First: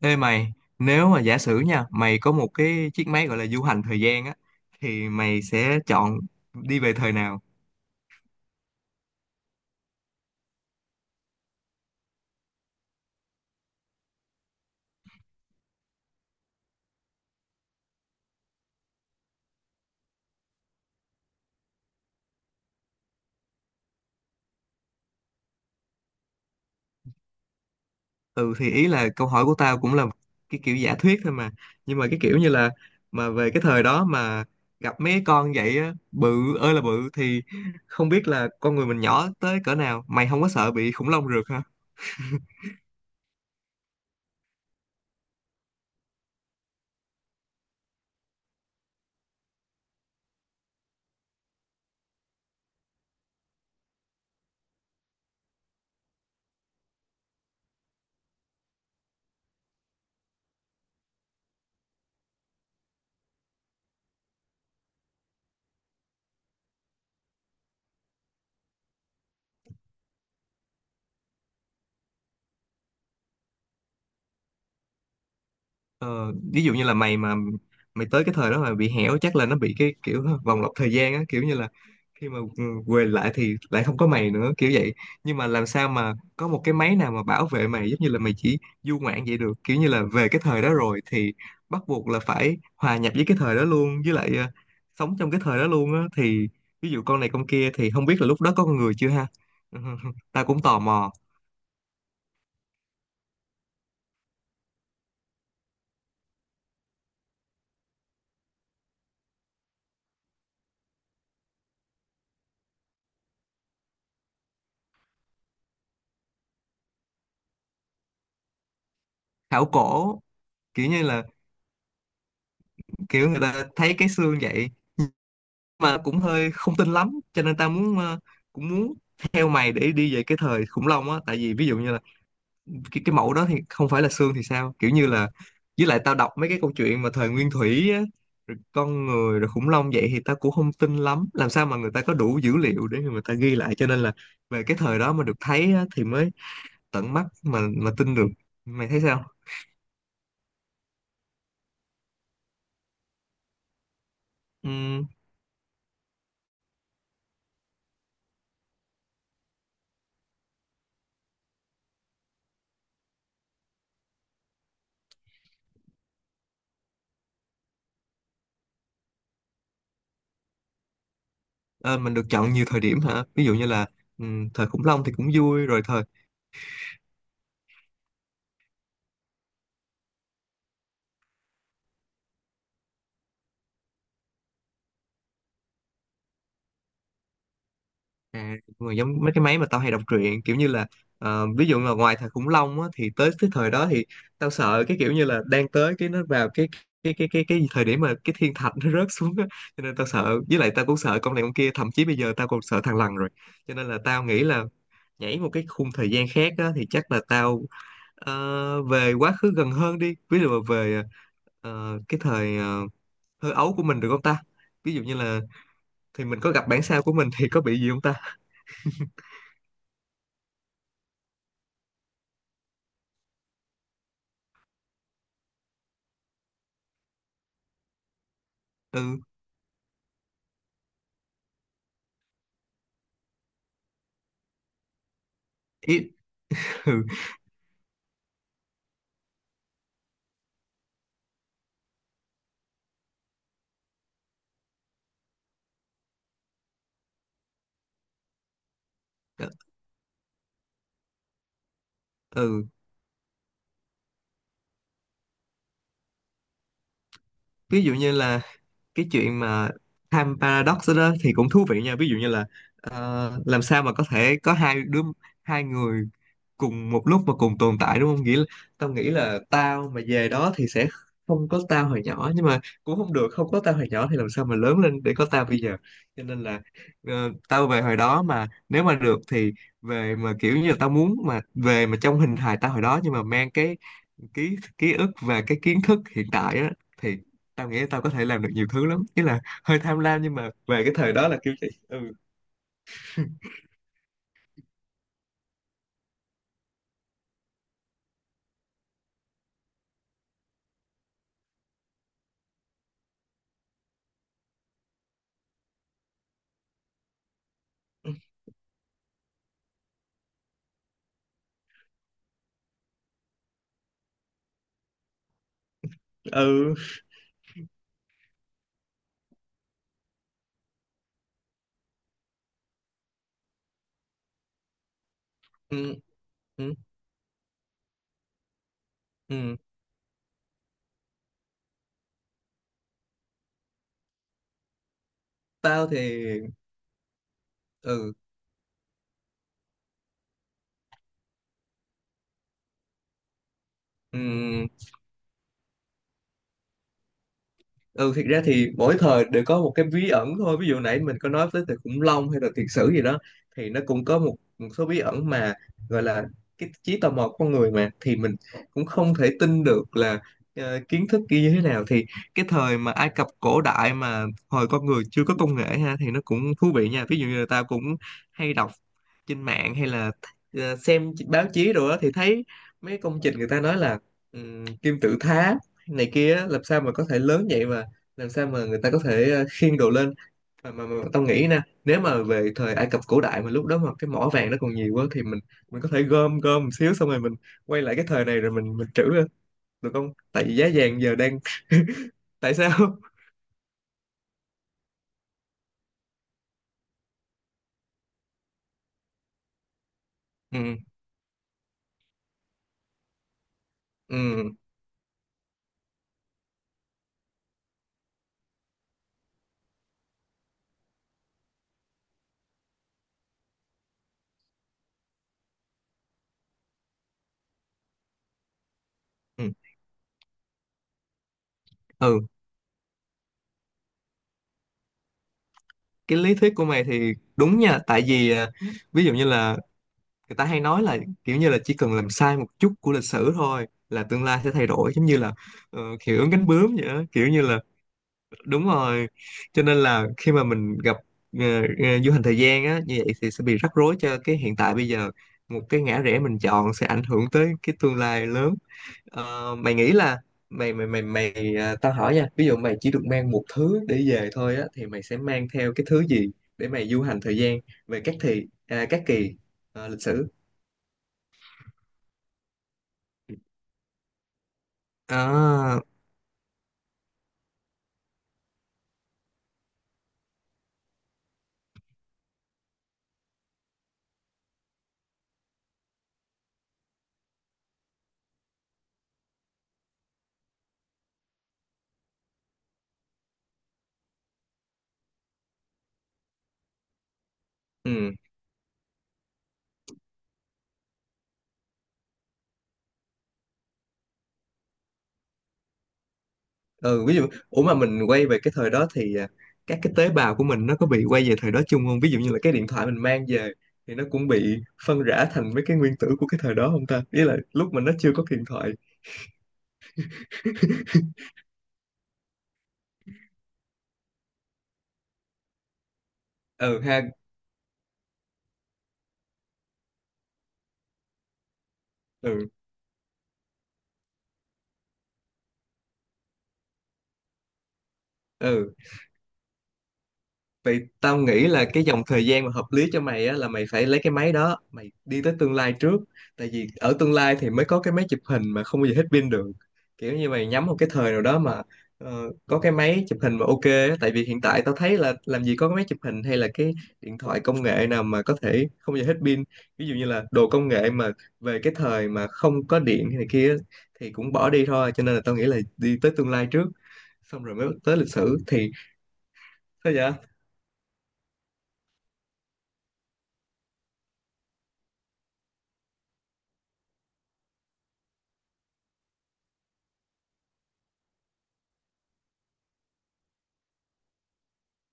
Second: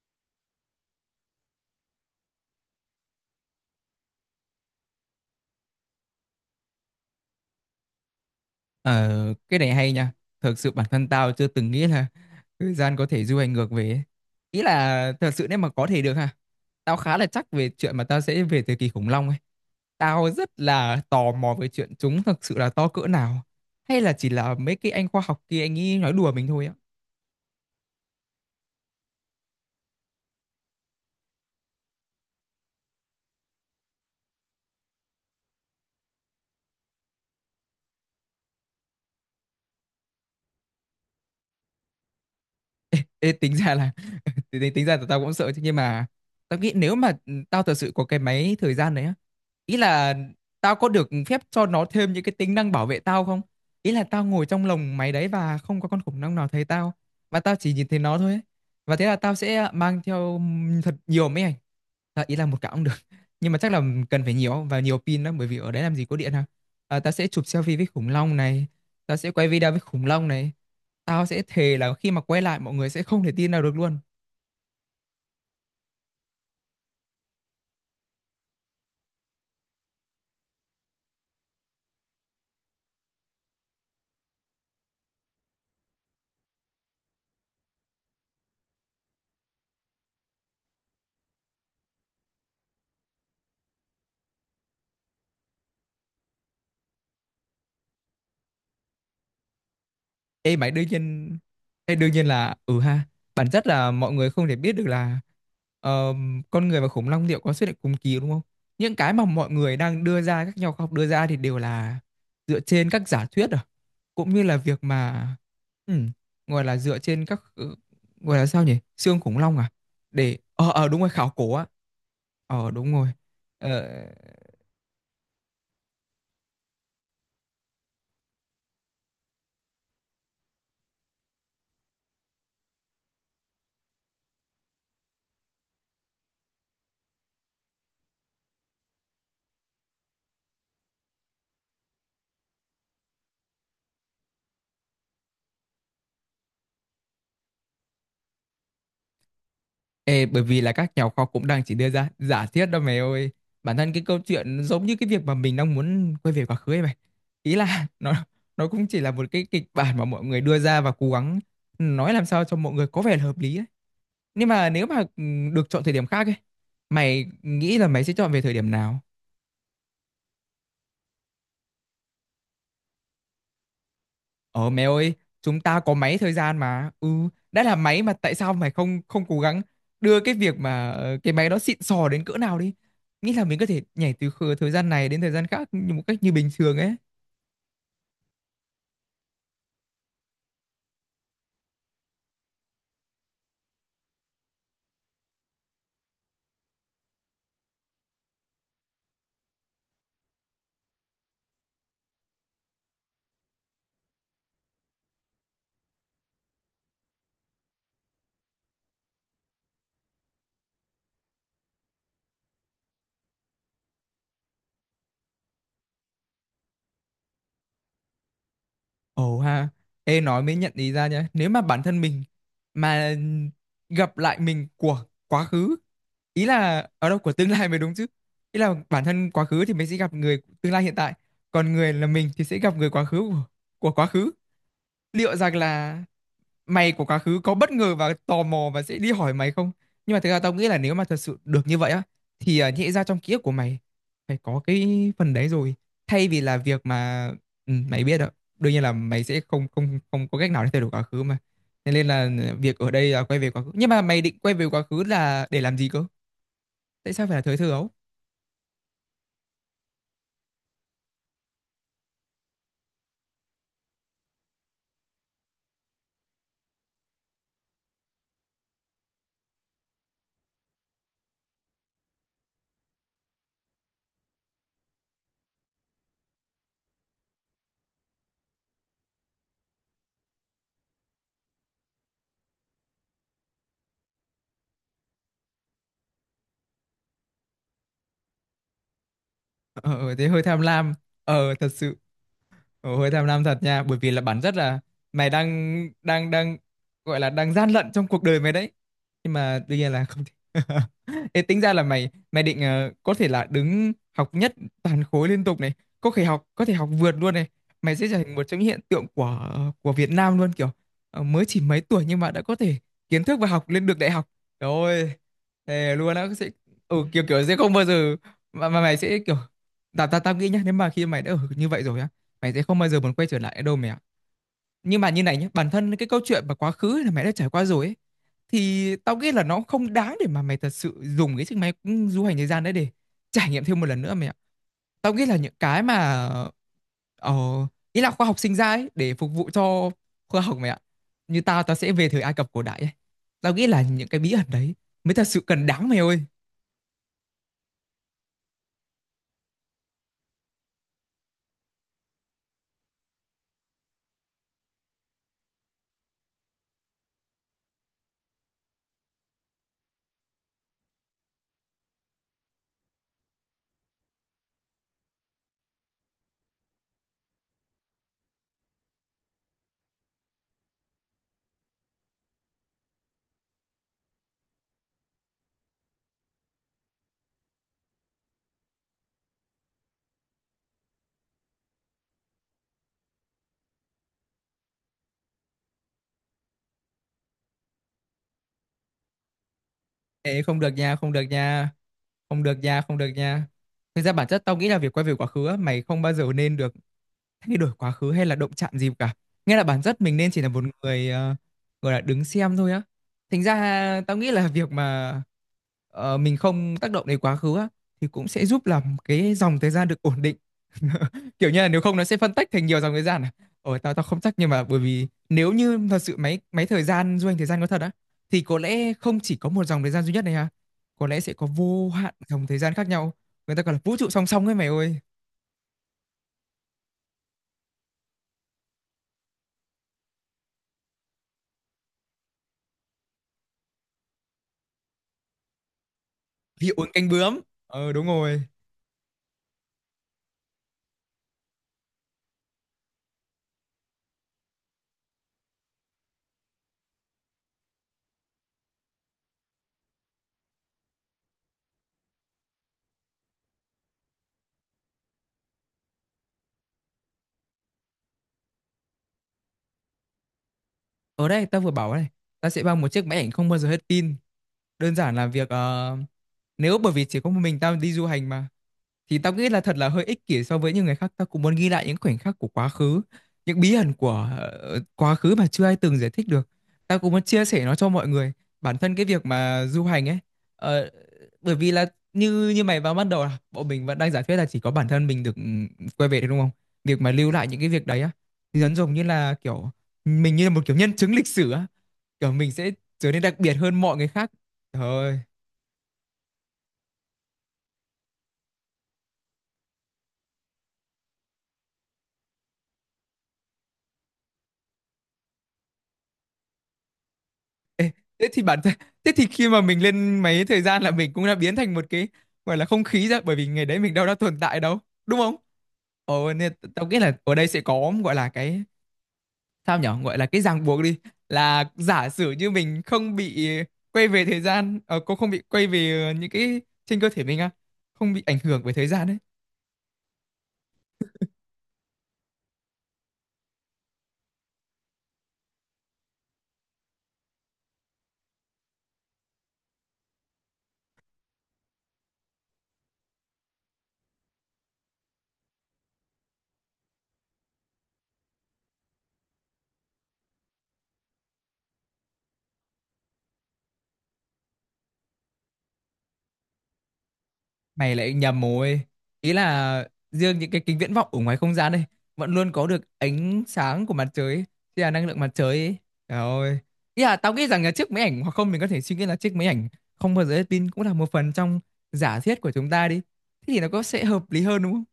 Ê mày, nếu mà giả sử nha, mày có một cái chiếc máy gọi là du hành thời gian á, thì mày sẽ chọn đi về thời nào? Ờ, cái này hay nha. Thật sự bản thân tao chưa từng nghĩ là thời gian có thể du hành ngược về ấy. Ý là thật sự nếu mà có thể được ha. Tao khá là chắc về chuyện mà tao sẽ về thời kỳ khủng long ấy. Tao rất là tò mò về chuyện chúng thật sự là to cỡ nào. Hay là chỉ là mấy cái anh khoa học kia anh ấy nói đùa mình thôi á. Ừ thì ý là câu hỏi của tao cũng là cái kiểu giả thuyết thôi mà. Nhưng mà cái kiểu như là mà về cái thời đó mà gặp mấy cái con vậy á, bự ơi là bự thì không biết là con người mình nhỏ tới cỡ nào. Mày không có sợ bị khủng long rượt hả? Ê, tính ra là tính ra là tao cũng sợ chứ, nhưng mà tao nghĩ nếu mà tao thật sự có cái máy thời gian đấy á, ý là tao có được phép cho nó thêm những cái tính năng bảo vệ tao không, ý là tao ngồi trong lồng máy đấy và không có con khủng long nào thấy tao và tao chỉ nhìn thấy nó thôi ấy. Và thế là tao sẽ mang theo thật nhiều máy ảnh, à, ý là một cặp cũng được nhưng mà chắc là cần phải nhiều và nhiều pin lắm, bởi vì ở đấy làm gì có điện ha. Tao sẽ chụp selfie với khủng long này. Tao sẽ quay video với khủng long này. Tao sẽ thề là khi mà quay lại mọi người sẽ không thể tin nào được luôn. Ờ, ví dụ như là mày tới cái thời đó mà bị hẻo chắc là nó bị cái kiểu vòng lặp thời gian á, kiểu như là khi mà quay lại thì lại không có mày nữa kiểu vậy, nhưng mà làm sao mà có một cái máy nào mà bảo vệ mày giống như là mày chỉ du ngoạn vậy được, kiểu như là về cái thời đó rồi thì bắt buộc là phải hòa nhập với cái thời đó luôn, với lại sống trong cái thời đó luôn á thì ví dụ con này con kia thì không biết là lúc đó có con người chưa ha. Tao Ê cũng mày tò đương mò nhiên Ê, đương nhiên là ừ ha. Bản chất là mọi người không thể biết được là ờ, con người và khủng long liệu có xuất hiện cùng kỳ đúng không? Những cái mà mọi người đang đưa ra, các nhà khoa học đưa ra thì đều là dựa trên các giả thuyết à. Cũng như là việc mà ừ, gọi là dựa trên các gọi là sao nhỉ? Xương khủng long khảo à? cổ, Để kiểu đúng như rồi, là khảo cổ á. Ờ đúng rồi. kiểu người ta Ờ. thấy cái xương vậy mà cũng hơi không tin lắm, cho nên tao muốn cũng muốn theo mày để đi về cái thời khủng long á, tại vì ví dụ như là cái mẫu đó thì không phải là xương thì sao, kiểu như là với lại tao đọc mấy cái câu chuyện mà thời nguyên thủy á, rồi con người rồi khủng long vậy thì tao cũng không tin lắm làm sao mà người ta có đủ dữ liệu để người ta ghi lại, cho nên là về cái thời đó mà được thấy á, thì mới tận mắt mà tin được. Mày thấy sao? Ê, bởi vì là các nhà khoa học cũng đang chỉ đưa ra giả thiết đâu mày ơi. Bản thân cái câu chuyện giống như Ừm, cái việc mà mình đang muốn quay về quá khứ ấy mày. Ý là nó cũng chỉ là một cái kịch bản mà mọi người đưa ra và cố gắng nói làm sao cho mọi người có vẻ là hợp lý ấy. Nhưng mà nếu mà được chọn thời điểm khác ấy, mày nghĩ là mày sẽ chọn về thời điểm nào? ờ, mình được chọn nhiều thời điểm hả? Ví dụ như là thời Ờ mẹ khủng long thì ơi, cũng chúng vui ta rồi, có thời máy thời gian mà. Ừ, đã là máy mà tại sao mày không không cố gắng đưa cái việc mà cái máy đó xịn sò đến cỡ nào đi. Nghĩ là mình có thể nhảy từ thời gian này đến thời gian khác như một cách như bình thường ấy. À, mà giống mấy cái máy mà tao hay đọc truyện, kiểu như là ví dụ là ngoài thời khủng long á, thì tới cái thời đó thì tao sợ cái kiểu như là đang tới cái nó vào cái thời điểm mà cái thiên thạch nó rớt xuống á, cho nên tao sợ, với lại tao cũng sợ con này con kia, thậm chí bây giờ tao còn sợ thằng lằn rồi, cho nên là tao nghĩ là nhảy một cái khung thời gian khác á, thì chắc là tao về quá khứ gần hơn đi, ví dụ là về ờ, cái thời thơ ấu của mình được không ta? Ví dụ như là thì mình có gặp bản sao của mình thì có bị gì không ta? Ồ ha, ê nói mới nhận ý ra nhá. Nếu mà bản thân mình mà gặp lại mình của quá khứ, ý là ở đâu của tương lai mới đúng chứ. Ý là bản Ừ. thân quá khứ thì mình sẽ gặp người của tương lai hiện tại, còn người là mình thì sẽ gặp người quá khứ của quá khứ. Liệu rằng là mày Ừ. của quá khứ có bất ngờ và tò mò và sẽ đi hỏi mày không? Nhưng mà thực ra tao nghĩ là nếu mà thật sự được như vậy á thì à, nhẽ ra trong ký ức của mày phải có cái phần đấy rồi. Thay vì là việc mà mày biết đó, đương nhiên là mày sẽ Ờ, không không không có cách nào để thay đổi quá khứ mà. Thế nên là ừ, việc ở đây là quay về quá khứ. Nhưng mà mày định quay về quá khứ là để làm gì cơ? Tại sao phải là thời thơ ví ấu? dụ như là cái chuyện mà time paradox đó, đó thì cũng thú vị nha. Ví dụ như là làm sao mà có thể có hai người cùng một lúc mà cùng tồn tại đúng không, nghĩa là tao nghĩ là tao mà về đó thì sẽ không có tao hồi nhỏ, nhưng mà cũng không được, không có tao hồi nhỏ thì làm sao mà lớn lên để có tao bây giờ, cho nên là tao về hồi đó mà nếu mà được thì về mà kiểu như là tao muốn mà về mà trong hình hài tao hồi đó, nhưng mà mang cái ký ký ức và cái kiến thức hiện tại á, thì tao nghĩ tao có thể làm được nhiều thứ lắm, ý là hơi Ờ, tham ờ, lam thế nhưng hơi mà tham về lam. cái thời đó là Ờ, kiểu thật gì sự. ừ. Ồ, hơi tham lam thật nha, bởi vì là bản chất là mày đang đang đang gọi là đang gian lận trong cuộc đời mày đấy, nhưng mà tuy nhiên là không thể. Ê, tính ra là mày mày định có thể là đứng học nhất toàn khối liên tục này, có thể học, có thể học vượt luôn này, mày sẽ trở thành một trong những hiện tượng của Việt Nam luôn, kiểu mới chỉ mấy tuổi nhưng mà đã có thể kiến thức và học lên được đại học rồi ơi, thề luôn á, sẽ ừ ừ, kiểu kiểu sẽ không bao giờ mà mày sẽ kiểu tao tao tao nghĩ nhá, nếu mà khi mày đã ở như vậy rồi á, mày sẽ không bao giờ muốn quay trở lại đâu mẹ ạ. Nhưng mà như này nhé, bản ừ thân cái câu chuyện và quá ừ khứ là mày đã trải qua rồi ấy, thì tao nghĩ là Ừ. nó không đáng để mà mày thật sự dùng cái chiếc máy du hành thời gian đấy để trải nghiệm thêm một lần nữa mẹ ạ. Tao nghĩ là những cái Tao mà thì ờ, ý là ừ khoa học sinh ra ấy để phục vụ cho khoa học mẹ ạ, như tao, tao sẽ về thời Ai Cập cổ đại ấy, tao nghĩ là những cái bí ẩn ừ đấy mới thật sự cần đáng mày ơi. ừ thiệt ra thì mỗi thời đều có một cái bí ẩn thôi. Ví dụ nãy mình có nói tới từ khủng long hay là thiệt sử gì đó thì nó cũng có một số bí ẩn mà gọi là cái trí tò mò của con người mà, thì mình cũng không thể tin được là kiến thức kia như thế nào, thì cái thời mà Ai Cập cổ đại mà hồi con người chưa có công nghệ ha thì nó cũng thú vị nha. Ví dụ như là tao cũng hay đọc trên mạng hay là xem báo chí rồi đó thì thấy mấy công trình người ta nói là kim tự tháp này kia á, làm sao mà có thể lớn vậy mà làm sao mà người ta có thể khiêng đồ lên mà tao nghĩ nè, nếu mà về thời Ai Cập cổ đại mà lúc đó mà cái mỏ vàng nó còn nhiều quá thì mình có thể gom gom một xíu xong rồi mình quay lại cái thời này rồi mình trữ lên được không, Ê, tại vì không giá được nha, vàng không giờ được đang nha, không tại được sao nha, không được nha. Thực ra bản chất tao nghĩ là việc quay về quá khứ á, mày không bao giờ nên được thay đổi quá khứ hay là động chạm gì cả. Nghĩa là bản chất mình nên chỉ là một ừ. người gọi là đứng xem thôi á. Thành ra tao nghĩ là ừ việc mà mình không tác động đến quá khứ á, thì cũng sẽ giúp làm cái dòng thời gian được ổn định. Kiểu như là nếu không nó sẽ phân tách thành nhiều dòng thời gian à. Ồ, tao tao không chắc, nhưng mà bởi vì nếu như thật sự máy máy thời gian, du hành thời gian có thật á, thì có lẽ không chỉ có ừ một dòng thời gian duy nhất này ha, có lẽ sẽ có vô hạn ừ, dòng thời gian khác nhau, người ta gọi là vũ trụ song song ấy mày ơi. cái lý thuyết của mày thì đúng nha, tại vì à, ví dụ như là người ta hay nói là kiểu như là chỉ cần làm sai một chút của lịch sử thôi là tương lai sẽ thay đổi, giống như là hiệu ứng cánh Hiệu bướm vậy ứng đó, cánh kiểu bướm, như là ờ đúng rồi. đúng rồi cho nên là khi mà mình gặp ờ, du hành thời gian á như vậy thì sẽ bị rắc rối cho cái hiện tại bây giờ, một cái ngã rẽ mình chọn sẽ ảnh hưởng tới cái tương lai lớn. Ờ, mày nghĩ là mày mày mày mày à, tao hỏi nha, ví dụ mày chỉ được mang một thứ để về thôi á thì mày sẽ mang theo cái thứ gì để mày du hành thời gian về các thì à, các kỳ à, lịch sử? Ở đây tao vừa bảo này, ta sẽ mang một chiếc máy ảnh không bao giờ hết pin. Đơn giản là việc À, nếu bởi vì chỉ có một mình tao đi du hành mà, thì tao nghĩ là thật là hơi ích kỷ so với những người khác. Tao cũng muốn ghi lại những khoảnh khắc của quá khứ, những bí ẩn của quá khứ mà chưa ai từng giải thích được, tao cũng muốn chia sẻ nó cho mọi người. Bản thân cái việc mà du hành ấy, ờ, bởi vì là như như mày vào ban đầu là bọn mình vẫn đang giả thuyết là chỉ có bản thân mình được ừ, quay về thôi đúng không, việc mà lưu lại những cái việc đấy á, ừ. thì dần dần như là kiểu mình như là một kiểu nhân chứng lịch sử á, kiểu mình sẽ trở nên đặc biệt hơn mọi người khác. Trời ơi. Ừ, ví dụ ủa mà mình quay về cái thời đó thì à, các cái tế bào của mình nó có bị quay về thời đó chung không? Ví dụ như là cái điện thoại mình mang về thì nó cũng bị phân rã thành mấy cái nguyên tử của cái thời đó không ta, ý là lúc mà Ê, nó chưa có thế thì điện bản thoại. thân, thế thì khi mà mình lên mấy thời gian là mình cũng đã biến thành một cái gọi là không khí ra, bởi vì ngày đấy mình đâu đã tồn tại đâu đúng không. Ồ nên Ừ tao nghĩ ha. là ở đây sẽ có gọi là cái sao nhở, gọi là cái ràng buộc đi, là giả sử ừ như mình không bị quay về thời gian, cô không bị quay về những cái trên cơ thể mình á, không bị ảnh hưởng bởi ừ. thời gian ấy. Vậy tao nghĩ là cái dòng thời gian mà hợp lý cho mày á là mày phải lấy cái máy đó, mày đi tới tương lai trước. Tại vì ở tương lai thì mới có cái máy chụp hình mà không bao giờ hết pin được. Kiểu như mày nhắm một cái thời nào đó mà ờ, có cái máy chụp hình mà ok á. Tại vì hiện tại tao thấy là làm gì có cái máy chụp hình hay là cái điện thoại công nghệ nào mà có thể không bao giờ hết pin. Ví dụ như là đồ công nghệ mà về cái thời mà không có điện hay này kia á, thì cũng bỏ đi thôi. Cho nên là tao nghĩ là đi tới tương lai trước xong rồi mới Mày tới lịch lại sử nhầm thì rồi. Ý là sao vậy? riêng những cái kính viễn vọng ở ngoài không gian đây vẫn luôn có được ánh sáng của mặt trời ấy, tức là năng lượng mặt trời ấy. Trời ơi. Ý là tao nghĩ rằng là chiếc máy ảnh, hoặc không, mình có thể suy nghĩ là chiếc máy ảnh không bao giờ hết pin cũng là một phần trong giả thiết của chúng ta đi. Thế thì nó có sẽ hợp lý hơn đúng không?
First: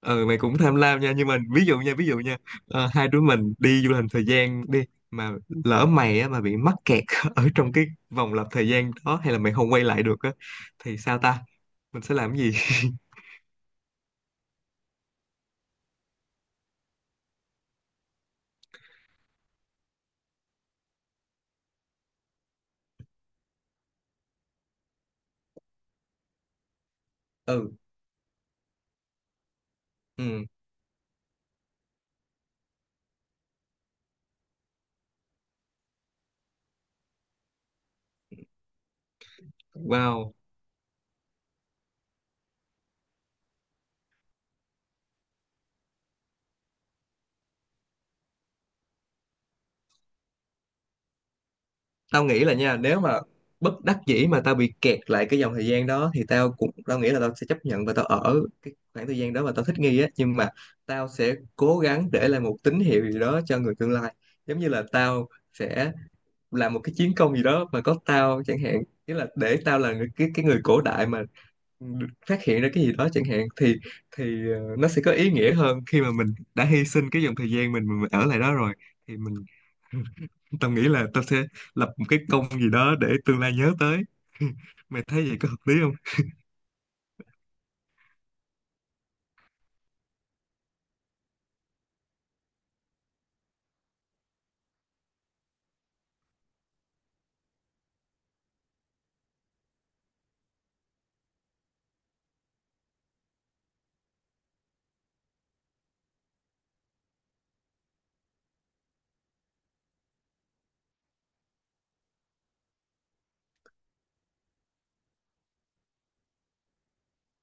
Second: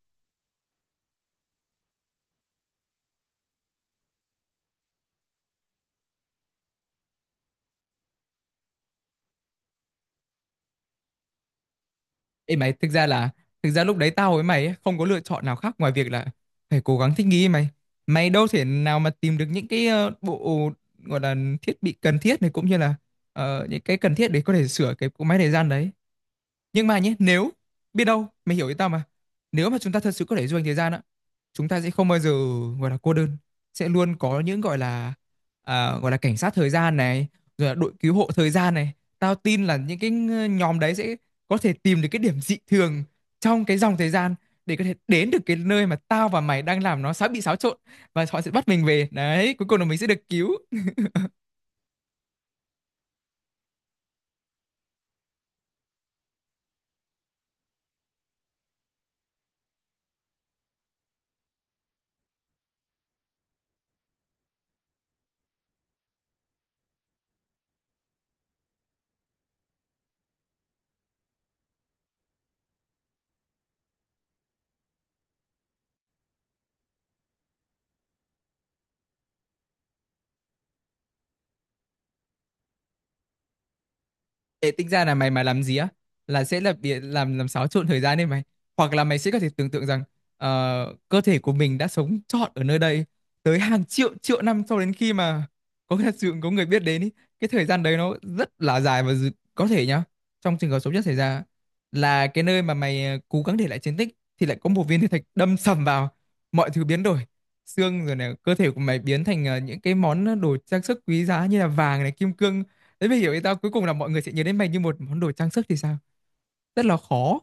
Ừ, mày cũng tham lam nha, nhưng mà ví dụ nha, ờ, hai đứa mình đi du lịch thời gian đi mà lỡ mày á mà bị mắc kẹt ở trong cái vòng lặp thời gian đó hay là mày không quay lại được á thì sao ta, mình sẽ làm cái gì? Ê mày, thực ra là, thực ra lúc đấy tao với mày ấy, không có lựa chọn nào khác ngoài việc là phải cố gắng thích nghi mày. Mày đâu thể nào mà tìm được những cái bộ gọi là thiết bị cần thiết này, cũng như là những cái cần thiết để có thể sửa cái cỗ máy thời gian đấy. Nhưng mà nhé, nếu Ừ. biết đâu, mày hiểu ý tao mà. Nếu mà chúng ta thật sự có Ừ. thể du hành thời gian á, chúng ta sẽ không bao giờ gọi là cô đơn, sẽ luôn có những gọi là gọi là cảnh sát thời gian này, rồi là đội cứu hộ thời gian này. Tao tin là những cái Wow, nhóm đấy sẽ có thể tìm được cái điểm dị thường trong cái dòng thời gian để có thể đến được cái nơi mà tao và mày đang làm nó sắp bị xáo trộn, và họ sẽ bắt mình về. Đấy, cuối cùng là mình sẽ được cứu. tao nghĩ là nha nếu mà bất đắc dĩ mà tao bị kẹt lại cái dòng thời gian đó thì tao nghĩ là tao sẽ chấp nhận và tao ở cái khoảng thời gian đó mà tao thích nghi á, nhưng mà tao sẽ cố gắng để lại một tín hiệu gì đó cho người tương lai, giống như là tao sẽ làm một cái chiến công gì đó mà có tao chẳng hạn, nghĩa là để tao là người, cái người cổ đại mà được phát hiện ra cái gì đó chẳng hạn thì nó sẽ có ý nghĩa hơn khi mà mình đã hy sinh cái dòng thời gian mình ở lại đó rồi thì mình tao nghĩ là tao sẽ lập một cái công gì đó để tương lai nhớ tới. Ê, tính Mày ra là thấy mày vậy mà có hợp làm lý gì á không? là sẽ là bị làm xáo trộn thời gian đấy mày, hoặc là mày sẽ có thể tưởng tượng rằng cơ thể của mình đã sống trọn ở nơi đây tới hàng triệu triệu năm cho đến khi mà có thật sự có người biết đến ý. Cái thời gian đấy nó rất là dài và có thể nhá, trong trường hợp xấu nhất xảy ra là cái nơi mà mày cố gắng để lại chiến tích thì lại có một viên thiên thạch đâm sầm vào, mọi thứ biến đổi, xương rồi này, cơ thể của mày biến thành những cái món đồ trang sức quý giá như là vàng này, kim cương. Thế mới hiểu ý tao, cuối cùng là mọi người sẽ nhớ đến mày như một món đồ trang sức thì sao? Rất là khó.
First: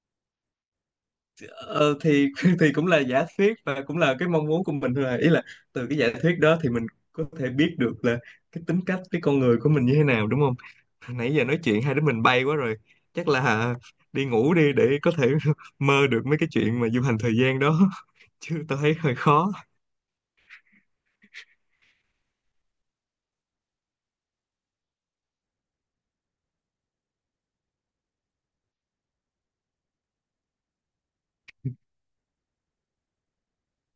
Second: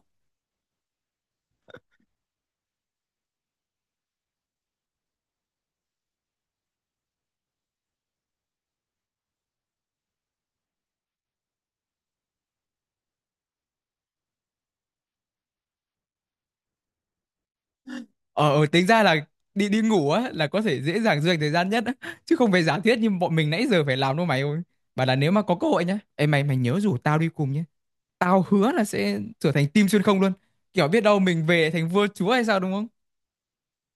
Ờ, thì thì cũng là giả thuyết và cũng là cái mong muốn của mình thôi à. Ý là từ cái giả thuyết đó thì mình có thể biết được là cái tính cách cái con người của mình như thế nào đúng không? Nãy giờ nói chuyện hai đứa mình bay quá rồi. Chắc là đi ngủ đi để có thể mơ được mấy cái chuyện mà du hành thời gian đó chứ Ờ, tao tính thấy ra là hơi khó. đi đi ngủ á là có thể dễ dàng dành thời gian nhất á, chứ không phải giả thiết như bọn mình nãy giờ phải làm đâu mày ơi. Bảo là nếu mà có cơ hội nhá, ê mày, mày nhớ rủ tao đi cùng nhé. Tao hứa là sẽ trở thành team xuyên không luôn. Kiểu biết đâu mình về thành vua chúa hay sao đúng không?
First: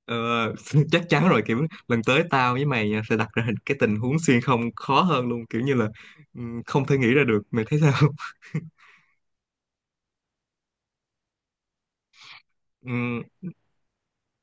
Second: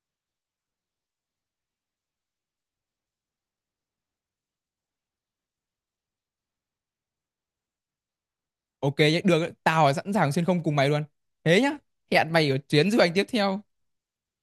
Ờ, chắc chắn rồi, kiểu lần tới tao với mày nha, sẽ đặt ra cái tình huống xuyên không khó hơn luôn, kiểu như là ừ, không thể nghĩ ra được. Mày thấy sao? Ok nhé, được, ấy, tao sẵn sàng xuyên không cùng mày luôn. Thế nhá, hẹn mày ở chuyến du hành tiếp Ừ, theo.